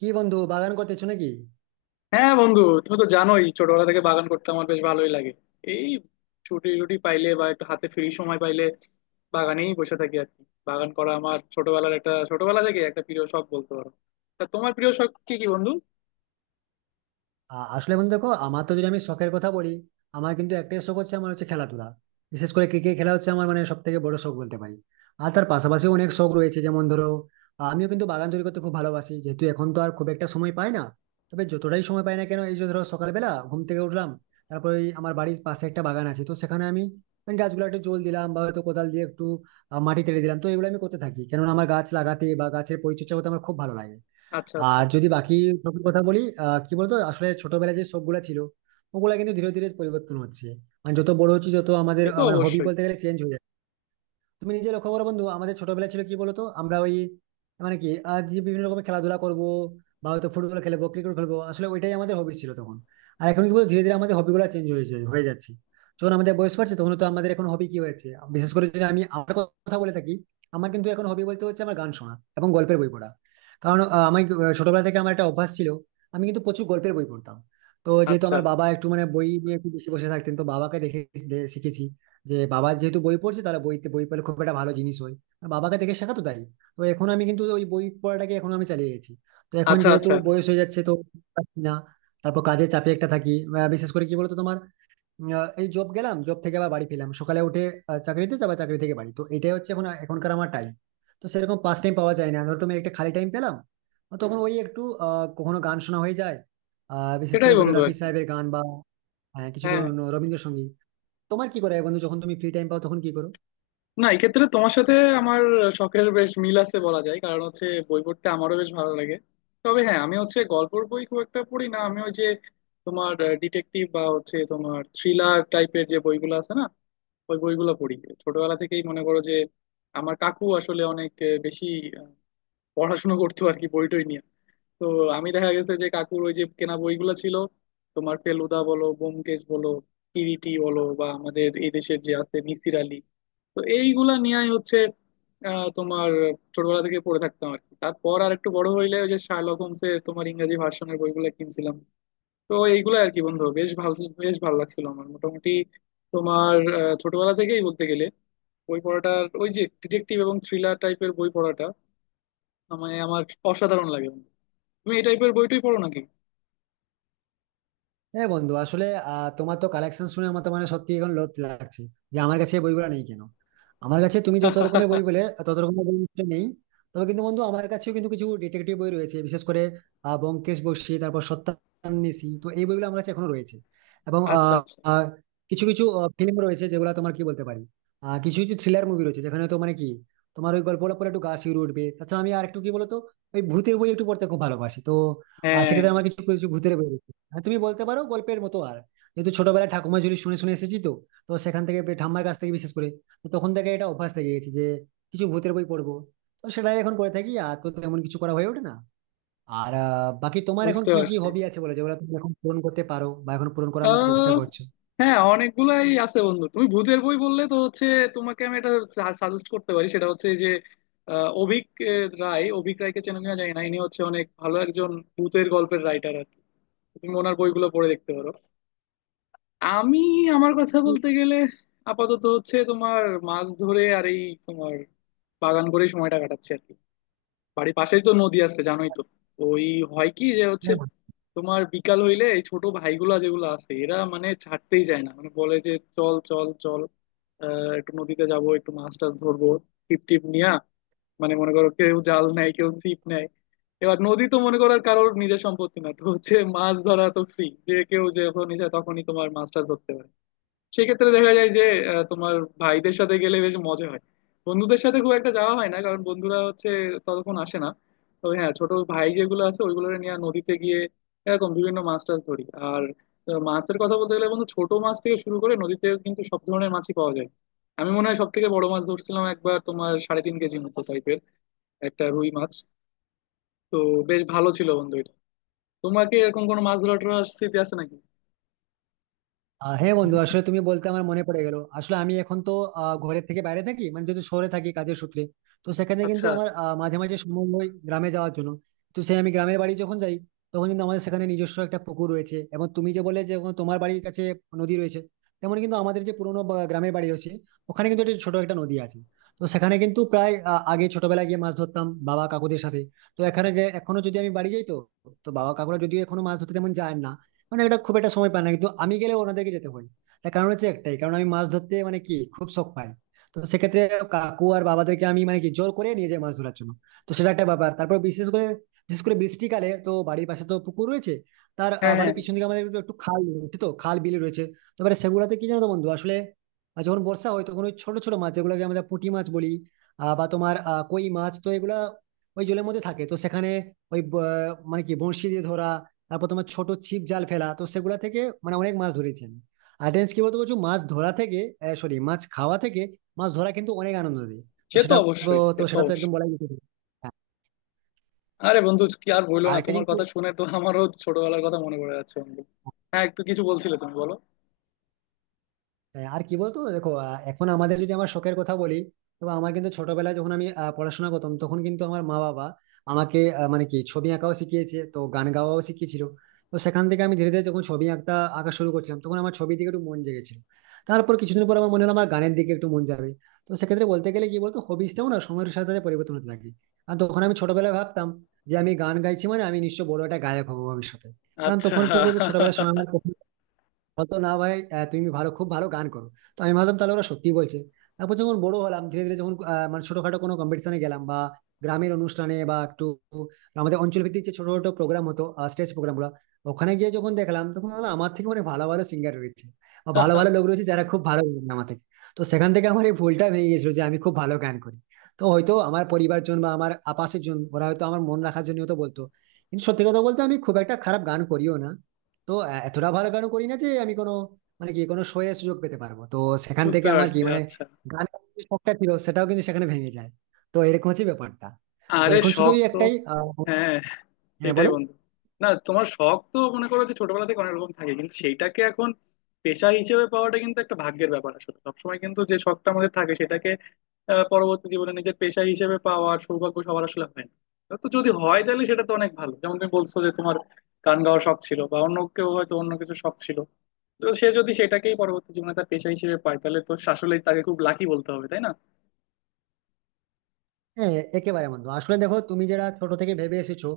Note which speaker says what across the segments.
Speaker 1: কি বন্ধু বাগান করতেছো নাকি?
Speaker 2: হ্যাঁ বন্ধু, তুমি তো জানোই ছোটবেলা থেকে বাগান করতে আমার বেশ ভালোই লাগে। এই ছুটি টুটি পাইলে বা একটু হাতে ফ্রি সময় পাইলে বাগানেই বসে থাকি আর কি। বাগান করা আমার ছোটবেলা থেকে একটা প্রিয় শখ বলতে পারো। তা তোমার প্রিয় শখ কি কি বন্ধু?
Speaker 1: আসলে বন্ধু দেখো আমার তো, যদি আমি শখের কথা বলি, আমার কিন্তু একটাই শখ হচ্ছে, আমার হচ্ছে খেলাধুলা। বিশেষ করে ক্রিকেট খেলা হচ্ছে আমার মানে সব থেকে বড় শখ বলতে পারি। আর তার পাশাপাশি অনেক শখ রয়েছে, যেমন ধরো, আমিও কিন্তু বাগান তৈরি করতে খুব ভালোবাসি, যেহেতু এখন তো আর খুব একটা সময় পাই না। তবে যতটাই সময় পাই না কেন, এই যে ধরো সকালবেলা ঘুম থেকে উঠলাম, তারপরে ওই আমার বাড়ির পাশে একটা বাগান আছে তো সেখানে আমি ওই গাছগুলো একটু জল দিলাম, বা হয়তো কোদাল দিয়ে একটু মাটি তেড়ে দিলাম। তো এগুলো আমি করতে থাকি, কেননা আমার গাছ লাগাতে বা গাছের পরিচর্যা করতে আমার খুব ভালো লাগে।
Speaker 2: আচ্ছা আচ্ছা।
Speaker 1: আর যদি বাকি শখের কথা বলি, কি বলতো, আসলে ছোটবেলায় যে শখ গুলা ছিল, ওগুলা কিন্তু ধীরে ধীরে পরিবর্তন হচ্ছে। মানে যত বড় হচ্ছে, যত আমাদের
Speaker 2: সে তো
Speaker 1: মানে হবি
Speaker 2: অবশ্যই।
Speaker 1: বলতে গেলে চেঞ্জ হয়ে যাচ্ছে। তুমি নিজে লক্ষ্য করো বন্ধু, আমাদের ছোটবেলা ছিল কি বলতো, আমরা ওই মানে কি, আজ যে বিভিন্ন রকমের খেলাধুলা করবো বা হয়তো ফুটবল খেলবো, ক্রিকেট খেলবো, আসলে ওইটাই আমাদের হবি ছিল তখন। আর এখন কি বলতো, ধীরে ধীরে আমাদের হবি গুলো চেঞ্জ হয়েছে, হয়ে যাচ্ছে। যখন আমাদের বয়স বাড়ছে, তখন তো আমাদের এখন হবি কি হয়েছে? বিশেষ করে যদি আমি আমার কথা বলে থাকি, আমার কিন্তু এখন হবি বলতে হচ্ছে আমার গান শোনা এবং গল্পের বই পড়া। কারণ আমি ছোটবেলা থেকে আমার একটা অভ্যাস ছিল, আমি কিন্তু প্রচুর গল্পের বই পড়তাম। তো যেহেতু
Speaker 2: আচ্ছা
Speaker 1: আমার বাবা একটু মানে বই নিয়ে একটু বেশি বসে থাকতেন, তো বাবাকে দেখে শিখেছি যে, বাবা যেহেতু বই পড়ছে, তাহলে বইতে বই পড়লে খুব একটা ভালো জিনিস হয়। আর বাবাকে দেখে শেখা তো, তাই তো এখন আমি কিন্তু ওই বই পড়াটাকে এখন আমি চালিয়ে গেছি। তো এখন
Speaker 2: আচ্ছা।
Speaker 1: যেহেতু
Speaker 2: আচ্ছা।
Speaker 1: বয়স হয়ে যাচ্ছে তো পারছি না। তারপর কাজের চাপে একটা থাকি, বিশেষ করে কি বলতো তোমার, এই জব গেলাম, জব থেকে আবার বাড়ি ফিরলাম, সকালে উঠে চাকরিতে যাবা, চাকরি থেকে বাড়ি, তো এটাই হচ্ছে এখন এখনকার আমার টাইম। তো সেরকম পাস টাইম পাওয়া যায় না, ধরো তুমি একটা খালি টাইম পেলাম, তখন ওই একটু কখনো গান শোনা হয়ে যায়। বিশেষ
Speaker 2: সেটাই
Speaker 1: করে বলতে
Speaker 2: বন্ধু আর
Speaker 1: রফি
Speaker 2: কি।
Speaker 1: সাহেবের গান বা কিছু
Speaker 2: হ্যাঁ।
Speaker 1: রবীন্দ্রসঙ্গীত। তোমার কি করা হয় বন্ধু, যখন তুমি ফ্রি টাইম পাও তখন কি করো?
Speaker 2: না, এক্ষেত্রে তোমার সাথে আমার শখের বেশ মিল আছে বলা যায়, কারণ হচ্ছে বই পড়তে আমারও বেশ ভালো লাগে। তবে হ্যাঁ, আমি হচ্ছে গল্পের বই খুব একটা পড়ি না, আমি ওই যে তোমার ডিটেকটিভ বা হচ্ছে তোমার থ্রিলার টাইপের যে বইগুলো আছে না, ওই বইগুলো পড়ি। ছোটবেলা থেকেই মনে করো যে আমার কাকু আসলে অনেক বেশি আহ, পড়াশোনা করতো আর কি, বই টই নিয়ে। তো আমি দেখা গেছে যে কাকুর ওই যে কেনা বইগুলো ছিল, তোমার ফেলুদা বলো, ব্যোমকেশ বলো, কিরিটি বলো, বা আমাদের এই দেশের যে আছে মিসির আলী, তো এইগুলা নিয়েই হচ্ছে তোমার ছোটবেলা থেকে পড়ে থাকতাম আর কি। তারপর আর একটু বড় হইলে ওই যে শার্লক হোমসের তোমার ইংরেজি ভার্সনের বইগুলো কিনছিলাম। তো এইগুলো আর কি বন্ধু, বেশ ভালো, বেশ ভালো লাগছিল আমার। মোটামুটি তোমার ছোটবেলা থেকেই বলতে গেলে বই পড়াটার ওই যে ডিটেকটিভ এবং থ্রিলার টাইপের বই পড়াটা মানে আমার অসাধারণ লাগে বন্ধু। তুমি এই টাইপের বইটই পড়ো নাকি?
Speaker 1: হ্যাঁ বন্ধু, আসলে তোমার তো কালেকশন শুনে আমার তো মানে সত্যি এখন লোভ লাগছে যে আমার কাছে এই বইগুলো নেই কেন। আমার কাছে তুমি যত রকমের বই বলে তত রকমের বই নিশ্চয়ই নেই। তবে কিন্তু বন্ধু আমার কাছেও কিন্তু কিছু ডিটেকটিভ বই রয়েছে, বিশেষ করে ব্যোমকেশ বক্সী, তারপর সত্যান্বেষী, তো এই বইগুলো আমার কাছে এখনো রয়েছে। এবং
Speaker 2: আচ্ছা
Speaker 1: আহ,
Speaker 2: আচ্ছা।
Speaker 1: আহ, কিছু কিছু ফিল্ম রয়েছে যেগুলো তোমার কি বলতে পারি, কিছু কিছু থ্রিলার মুভি রয়েছে যেখানে তো মানে কি তোমার ওই গল্পটা পরে একটু গা শিউরে উঠবে। তাছাড়া আমি আর একটু কি বলতো, ওই ভূতের বই একটু পড়তে খুব ভালোবাসি। তো
Speaker 2: হ্যাঁ,
Speaker 1: সেক্ষেত্রে আমার কিছু কিছু ভূতের বই রয়েছে। হ্যাঁ, তুমি বলতে পারো গল্পের মতো। আর যেহেতু ছোটবেলায় ঠাকুমা ঝুলি শুনে শুনে এসেছি, তো তো সেখান থেকে ঠাম্মার কাছ থেকে বিশেষ করে, তো তখন থেকে এটা অভ্যাস থেকে গেছে যে কিছু ভূতের বই পড়বো। তো সেটাই এখন করে থাকি, আর তো তেমন কিছু করা হয়ে ওঠে না। আর বাকি তোমার এখন
Speaker 2: বুঝতে
Speaker 1: কি কি
Speaker 2: পারছি।
Speaker 1: হবি আছে বলে যেগুলো তুমি এখন পূরণ করতে পারো বা এখন পূরণ করার মতো চেষ্টা
Speaker 2: আহ, হ্যাঁ অনেকগুলাই আছে বন্ধু। তুমি ভূতের বই বললে তো হচ্ছে তোমাকে আমি এটা সাজেস্ট করতে পারি, সেটা হচ্ছে যে আহ, অভীক আহ, রায় অভীক রায়কে চেনো কিনা জানি না, ইনি হচ্ছে অনেক ভালো একজন ভূতের গল্পের রাইটার আর কি। তুমি ওনার বইগুলো পড়ে দেখতে পারো। আমি, আমার কথা
Speaker 1: করছো?
Speaker 2: বলতে গেলে আপাতত হচ্ছে তোমার মাছ ধরে আর এই তোমার বাগান করে সময়টা কাটাচ্ছি আর কি। বাড়ির পাশেই তো নদী আছে, জানোই তো। ওই হয় কি যে হচ্ছে তোমার বিকাল হইলে এই ছোট ভাইগুলা যেগুলো আছে এরা মানে ছাড়তেই চায় না, মানে বলে যে চল চল চল, একটু নদীতে যাব, একটু মাছ টাছ ধরবো, টিপ টিপ নিয়া। মানে মনে করো কেউ জাল নেয়, কেউ ছিপ নেয়। এবার নদী তো মনে করো আর কারোর নিজের সম্পত্তি না, তো হচ্ছে মাছ ধরা তো ফ্রি, যে কেউ যখন ইচ্ছা তখনই তোমার মাছ টাছ ধরতে পারে। সেক্ষেত্রে দেখা যায় যে তোমার ভাইদের সাথে গেলে বেশ মজা হয়। বন্ধুদের সাথে খুব একটা যাওয়া হয় না, কারণ বন্ধুরা হচ্ছে ততক্ষণ আসে না। তবে হ্যাঁ, ছোট ভাই যেগুলো আছে ওইগুলো নিয়ে নদীতে গিয়ে এরকম বিভিন্ন মাছ টাছ ধরি। আর মাছের কথা বলতে গেলে বন্ধু, ছোট মাছ থেকে শুরু করে নদীতে কিন্তু সব ধরনের মাছই পাওয়া যায়। আমি মনে হয় সব থেকে বড় মাছ ধরছিলাম একবার, তোমার 3.5 কেজি মতো টাইপের একটা রুই মাছ। তো বেশ ভালো ছিল বন্ধু এটা। তোমাকে এরকম কোনো মাছ ধরার স্মৃতি আছে নাকি?
Speaker 1: হ্যাঁ বন্ধু, আসলে তুমি বলতে আমার মনে পড়ে গেল। আসলে আমি এখন তো ঘরের থেকে বাইরে থাকি, মানে যেহেতু শহরে থাকি কাজের সূত্রে, তো সেখানে কিন্তু
Speaker 2: আচ্ছা।
Speaker 1: আমার মাঝে মাঝে সময় হয় গ্রামে যাওয়ার জন্য। তো সেই আমি গ্রামের বাড়ি যখন যাই, তখন কিন্তু আমাদের সেখানে নিজস্ব একটা পুকুর রয়েছে। এবং তুমি যে বলে যে ওখানে তোমার বাড়ির কাছে নদী রয়েছে, তেমন কিন্তু আমাদের যে পুরোনো গ্রামের বাড়ি রয়েছে, ওখানে কিন্তু একটা ছোট একটা নদী আছে। তো সেখানে কিন্তু প্রায় আগে ছোটবেলায় গিয়ে মাছ ধরতাম বাবা কাকুদের সাথে। তো এখানে এখনো যদি আমি বাড়ি যাই তো, তো বাবা কাকুরা যদিও এখনো মাছ ধরতে তেমন যায় না, মানে এটা খুব একটা সময় পায় না, কিন্তু আমি গেলে ওনাদেরকে যেতে হয়। তার কারণ হচ্ছে একটাই কারণ, আমি মাছ ধরতে মানে কি খুব শখ পাই। তো সেক্ষেত্রে কাকু আর বাবাদেরকে আমি মানে কি জোর করে নিয়ে যাই মাছ ধরার জন্য। তো সেটা একটা ব্যাপার। তারপর বিশেষ করে, বিশেষ করে বৃষ্টিকালে তো বাড়ির পাশে তো পুকুর রয়েছে। তার
Speaker 2: হ্যাঁ হ্যাঁ।
Speaker 1: বাড়ির পিছন দিকে আমাদের একটু একটু খাল রয়েছে, তো খাল বিল রয়েছে। তো এবারে সেগুলাতে কি জানো তো বন্ধু, আসলে যখন বর্ষা হয় তখন ওই ছোট ছোট মাছ যেগুলোকে আমরা পুঁটি মাছ বলি, বা তোমার কই মাছ, তো এগুলা ওই জলের মধ্যে থাকে। তো সেখানে ওই মানে কি বঁড়শি দিয়ে ধরা, তারপর তোমার ছোট ছিপ জাল ফেলা, তো সেগুলা থেকে মানে অনেক মাছ ধরেছি আমি। আর টেন্স কি বলতো, বলছো মাছ ধরা থেকে, সরি, মাছ খাওয়া থেকে মাছ ধরা কিন্তু অনেক আনন্দ দেয়। তো
Speaker 2: সে তো
Speaker 1: সেটা
Speaker 2: অবশ্যই, সে
Speaker 1: তো
Speaker 2: তো
Speaker 1: সেটা তো একদম
Speaker 2: অবশ্যই।
Speaker 1: বলাই যেতে পারে। হ্যাঁ,
Speaker 2: আরে বন্ধু কি আর বললো,
Speaker 1: আর
Speaker 2: না
Speaker 1: একটা
Speaker 2: তোমার
Speaker 1: জিনিস।
Speaker 2: কথা শুনে তো আমারও ছোটবেলার কথা মনে পড়ে যাচ্ছে বন্ধু। হ্যাঁ একটু কিছু বলছিলে, তুমি বলো।
Speaker 1: হ্যাঁ, আর কি বলতো দেখো, এখন আমাদের যদি আমার শখের কথা বলি, তো আমার কিন্তু ছোটবেলায় যখন আমি পড়াশোনা করতাম, তখন কিন্তু আমার মা বাবা আমাকে মানে কি ছবি আঁকাও শিখিয়েছে, তো গান গাওয়াও শিখিয়েছিল। তো সেখান থেকে আমি ধীরে ধীরে যখন ছবি আঁকতে আঁকা শুরু করছিলাম, তখন আমার ছবি দিকে একটু মন জেগেছিল। তারপর কিছুদিন পর আমার মনে হলো আমার গানের দিকে একটু মন যাবে। তো সেক্ষেত্রে বলতে গেলে কি বলতো, হবিসটাও না সময়ের সাথে সাথে পরিবর্তন হতে লাগে। আর তখন আমি ছোটবেলায় ভাবতাম যে আমি গান গাইছি মানে আমি নিশ্চয় বড় একটা গায়ক হবো ভবিষ্যতে। কারণ
Speaker 2: আচ্ছা।
Speaker 1: তখন কি বলতো, ছোটবেলার সময় আমার বলতো না, ভাই তুমি ভালো, খুব ভালো গান করো। তো আমি ভাবলাম তাহলে ওরা সত্যি বলছে। তারপর যখন বড় হলাম, ধীরে ধীরে যখন মানে ছোটখাটো কোনো কম্পিটিশনে গেলাম, বা গ্রামের অনুষ্ঠানে বা একটু আমাদের অঞ্চল ভিত্তিক যে ছোট ছোট প্রোগ্রাম হতো, স্টেজ প্রোগ্রাম গুলো, ওখানে গিয়ে যখন দেখলাম, তখন বললাম, আমার থেকে অনেক ভালো ভালো সিঙ্গার রয়েছে বা ভালো ভালো লোক রয়েছে যারা খুব ভালো গান আমার থেকে। তো সেখান থেকে আমার এই ভুলটা ভেঙে গেছিল যে আমি খুব ভালো গান করি। তো হয়তো আমার পরিবারজন বা আমার আপাশের জন ওরা হয়তো আমার মন রাখার জন্য হয়তো বলতো, কিন্তু সত্যি কথা বলতে আমি খুব একটা খারাপ গান করিও না, তো এতটা ভালো গানও করি না যে আমি কোনো মানে কি কোনো শোয়ে সুযোগ পেতে পারবো। তো সেখান
Speaker 2: বুঝতে
Speaker 1: থেকে আমার কি
Speaker 2: পারছি।
Speaker 1: মানে
Speaker 2: আচ্ছা।
Speaker 1: গান যে শখটা ছিল সেটাও কিন্তু সেখানে ভেঙে যায়। তো এরকম হচ্ছে ব্যাপারটা। তো
Speaker 2: আরে
Speaker 1: এখন শুধু
Speaker 2: শখ
Speaker 1: ওই
Speaker 2: তো।
Speaker 1: একটাই
Speaker 2: হ্যাঁ
Speaker 1: হ্যাঁ
Speaker 2: সেটাই
Speaker 1: বলো।
Speaker 2: বন্ধু। না, তোমার শখ তো মনে করো যে ছোটবেলা থেকে অনেক রকম থাকে, কিন্তু সেইটাকে এখন পেশা হিসেবে পাওয়াটা কিন্তু একটা ভাগ্যের ব্যাপার। আসলে সবসময় কিন্তু যে শখটা আমাদের থাকে সেটাকে পরবর্তী জীবনে নিজের পেশা হিসেবে পাওয়ার সৌভাগ্য সবার আসলে হয় না। তো যদি হয় তাহলে সেটা তো অনেক ভালো, যেমন তুমি বলছো যে তোমার গান গাওয়ার শখ ছিল, বা অন্য কেউ হয়তো অন্য কিছু শখ ছিল। তো সে যদি সেটাকেই পরবর্তী জীবনে তার পেশা হিসেবে পায়, তাহলে তো আসলেই তাকে খুব লাকি বলতে হবে, তাই না?
Speaker 1: হ্যাঁ, একেবারে বন্ধু। আসলে দেখো তুমি যারা ছোট থেকে ভেবে এসেছো,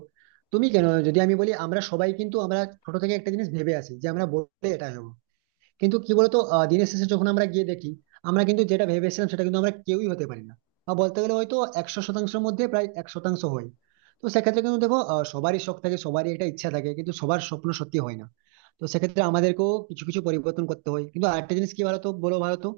Speaker 1: তুমি কেন, যদি আমি বলি আমরা সবাই কিন্তু আমরা ছোট থেকে একটা জিনিস ভেবে আসি যে আমরা বললে এটা হবো। কিন্তু কি বলতো, দিনের শেষে যখন আমরা গিয়ে দেখি, আমরা কিন্তু যেটা ভেবেছিলাম সেটা কিন্তু আমরা কেউই হতে পারি না। বা বলতে গেলে হয়তো 100 শতাংশের মধ্যে প্রায় 1 শতাংশ হয়। তো সেক্ষেত্রে কিন্তু দেখো, সবারই শখ থাকে, সবারই একটা ইচ্ছা থাকে, কিন্তু সবার স্বপ্ন সত্যি হয় না। তো সেক্ষেত্রে আমাদেরকেও কিছু কিছু পরিবর্তন করতে হয়। কিন্তু আরেকটা জিনিস কি বলতো, বলো ভারত তো,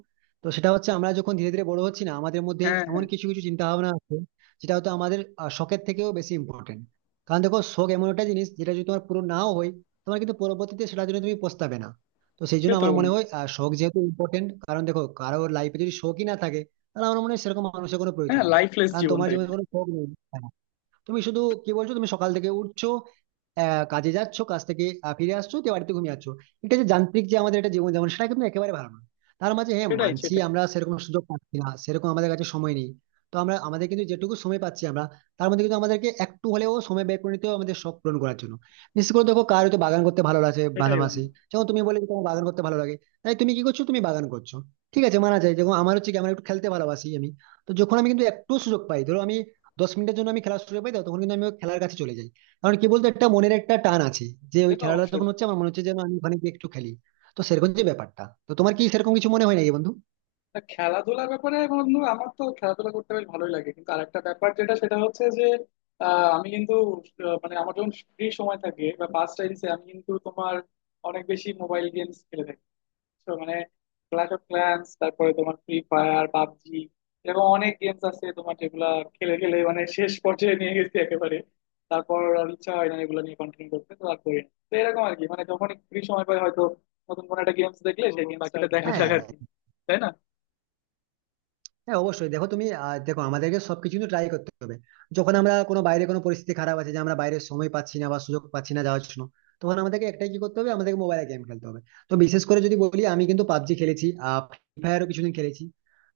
Speaker 1: তো সেটা হচ্ছে আমরা যখন ধীরে ধীরে বড় হচ্ছি না, আমাদের মধ্যে
Speaker 2: হ্যাঁ
Speaker 1: এমন
Speaker 2: হ্যাঁ।
Speaker 1: কিছু কিছু চিন্তা ভাবনা আছে যেটা হয়তো আমাদের শখের থেকেও বেশি ইম্পর্টেন্ট। কারণ দেখো শখ এমন একটা জিনিস যেটা যদি তোমার পুরো নাও হয়, তোমার কিন্তু পরবর্তীতে সেটার জন্য তুমি পস্তাবে না। তো সেই
Speaker 2: সে
Speaker 1: জন্য
Speaker 2: তো
Speaker 1: আমার মনে
Speaker 2: বন্ধু।
Speaker 1: হয় শখ যেহেতু ইম্পর্টেন্ট, কারণ দেখো কারোর লাইফে যদি শখই না থাকে, তাহলে আমার মনে হয় সেরকম মানুষের কোনো প্রয়োজন
Speaker 2: হ্যাঁ,
Speaker 1: নেই।
Speaker 2: লাইফলেস
Speaker 1: কারণ
Speaker 2: জীবন
Speaker 1: তোমার জীবনে
Speaker 2: তাইলে।
Speaker 1: কোনো শখ নেই, তুমি শুধু কি বলছো, তুমি সকাল থেকে উঠছো, কাজে যাচ্ছ, কাজ থেকে ফিরে আসছো, দিয়ে বাড়িতে ঘুমিয়ে যাচ্ছ। এটা যে যান্ত্রিক যে আমাদের একটা জীবন যেমন, সেটা কিন্তু একেবারে ভালো না। তার মাঝে হ্যাঁ
Speaker 2: সেটাই
Speaker 1: মানছি,
Speaker 2: সেটাই।
Speaker 1: আমরা সেরকম সুযোগ পাচ্ছি না, সেরকম আমাদের কাছে সময় নেই। তো আমরা আমাদের কিন্তু যেটুকু সময় পাচ্ছি আমরা, তার মধ্যে কিন্তু আমাদেরকে একটু হলেও সময় বের করে নিতে হবে আমাদের শখ পূরণ করার জন্য। বিশেষ করে দেখো, কার হয়তো বাগান করতে ভালো লাগে,
Speaker 2: সেটাই
Speaker 1: ভালোবাসে,
Speaker 2: বন্ধু।
Speaker 1: যেমন তুমি বলে যে তোমার বাগান করতে ভালো লাগে, তাই তুমি কি করছো, তুমি বাগান করছো, ঠিক আছে মানা যায়। যেমন আমার হচ্ছে কি, আমার একটু খেলতে ভালোবাসি আমি, তো যখন আমি কিন্তু একটু সুযোগ পাই, ধরো আমি 10 মিনিটের জন্য আমি খেলা শুরু পাই, তো তখন কিন্তু আমি ওই খেলার কাছে চলে যাই। কারণ কি বলতো, একটা মনের একটা টান আছে যে
Speaker 2: সে
Speaker 1: ওই
Speaker 2: তো
Speaker 1: খেলাটা
Speaker 2: অবশ্যই।
Speaker 1: যখন হচ্ছে আমার মনে হচ্ছে যেন আমি ওখানে গিয়ে একটু খেলি। তো সেরকম যে ব্যাপারটা। তো তোমার কি সেরকম কিছু মনে হয় নাকি বন্ধু?
Speaker 2: না, খেলাধুলার ব্যাপারে বন্ধু আমার তো খেলাধুলা করতে বেশ ভালোই লাগে, কিন্তু আরেকটা ব্যাপার যেটা, সেটা হচ্ছে যে আমি কিন্তু মানে আমার যখন ফ্রি সময় থাকে বা পাস টাইমসে আমি কিন্তু তোমার অনেক বেশি মোবাইল গেমস খেলে থাকি। তো মানে ক্ল্যাশ অফ ক্ল্যান্স, তারপরে তোমার ফ্রি ফায়ার, পাবজি, এরকম অনেক গেমস আছে তোমার, যেগুলা খেলে খেলে মানে শেষ পর্যায়ে নিয়ে গেছি একেবারে। তারপর আর ইচ্ছা হয় না এগুলো নিয়ে কন্টিনিউ করতে, তো আর করি না। তো এরকম আর কি, মানে যখন ফ্রি সময় পাই হয়তো নতুন কোনো একটা গেমস দেখলে, ও সেই আচ্ছা গেমসটা, আচ্ছা দেখা যাক
Speaker 1: হ্যাঁ,
Speaker 2: আর কি। তাই না?
Speaker 1: হ্যাঁ অবশ্যই। দেখো তুমি দেখো আমাদেরকে সবকিছু কিন্তু ট্রাই করতে হবে। যখন আমরা কোনো বাইরে কোনো পরিস্থিতি খারাপ আছে যে আমরা বাইরে সময় পাচ্ছি না বা সুযোগ পাচ্ছি না যাওয়ার জন্য, তখন আমাদেরকে একটাই কি করতে হবে, আমাদেরকে মোবাইলে গেম খেলতে হবে। তো বিশেষ করে যদি বলি, আমি কিন্তু পাবজি খেলেছি, ফ্রি ফায়ারও কিছুদিন খেলেছি।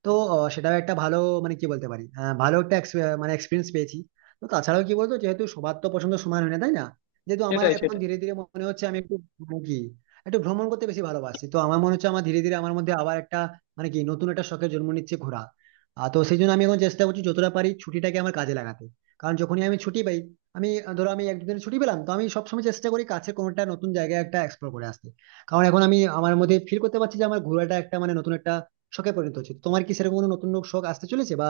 Speaker 1: তো সেটাও একটা ভালো মানে কি বলতে পারি, ভালো একটা মানে এক্সপিরিয়েন্স পেয়েছি। তো তাছাড়াও কি বলতো, যেহেতু সবার তো পছন্দ সমান হয় না তাই না। যেহেতু আমার
Speaker 2: সেটাই
Speaker 1: এখন
Speaker 2: সেটাই।
Speaker 1: ধীরে ধীরে মনে হচ্ছে আমি একটু মানে কি একটু ভ্রমণ করতে বেশি ভালোবাসি, তো আমার মনে হচ্ছে আমার ধীরে ধীরে আমার মধ্যে আবার একটা মানে কি নতুন একটা শখের জন্ম নিচ্ছে ঘোরা। আর তো সেই জন্য আমি এখন চেষ্টা করছি যতটা পারি ছুটিটাকে আমার কাজে লাগাতে। কারণ যখনই আমি ছুটি পাই, আমি ধরো আমি এক দুদিন ছুটি পেলাম, তো আমি সবসময় চেষ্টা করি কাছে কোনোটা নতুন জায়গায় একটা এক্সপ্লোর করে আসতে। কারণ এখন আমি আমার মধ্যে ফিল করতে পারছি যে আমার ঘোরাটা একটা মানে নতুন একটা শখে পরিণত হচ্ছে। তোমার কি সেরকম কোনো নতুন শখ আসতে চলেছে বা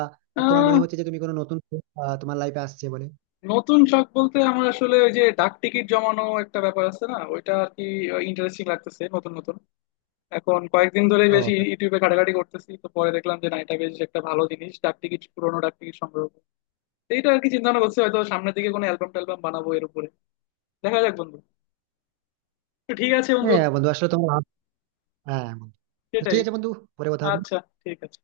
Speaker 1: তোমার
Speaker 2: আহ
Speaker 1: মনে হচ্ছে যে তুমি কোনো নতুন শখ, তোমার লাইফে আসছে বলে?
Speaker 2: নতুন শখ বলতে আমার আসলে ওই যে ডাক টিকিট জমানো একটা ব্যাপার আছে না, ওইটা আর কি। ইন্টারেস্টিং লাগতেছে নতুন নতুন। এখন কয়েকদিন ধরেই
Speaker 1: ও
Speaker 2: বেশি ইউটিউবে ঘাটাঘাটি করতেছি, তো পরে দেখলাম যে না, এটা বেশ একটা ভালো জিনিস, ডাক টিকিট, পুরোনো ডাক টিকিট সংগ্রহ করা। তো এইটা আর কি চিন্তা ভাবনা করছি, হয়তো সামনের দিকে কোনো অ্যালবাম ট্যালবাম বানাবো এর উপরে। দেখা যাক বন্ধু। তো ঠিক আছে বন্ধু।
Speaker 1: হ্যাঁ বন্ধু, আসলে তোমার হ্যাঁ বন্ধু, তো ঠিক
Speaker 2: সেটাই।
Speaker 1: আছে বন্ধু, পরে কথা হবে।
Speaker 2: আচ্ছা। ঠিক আছে।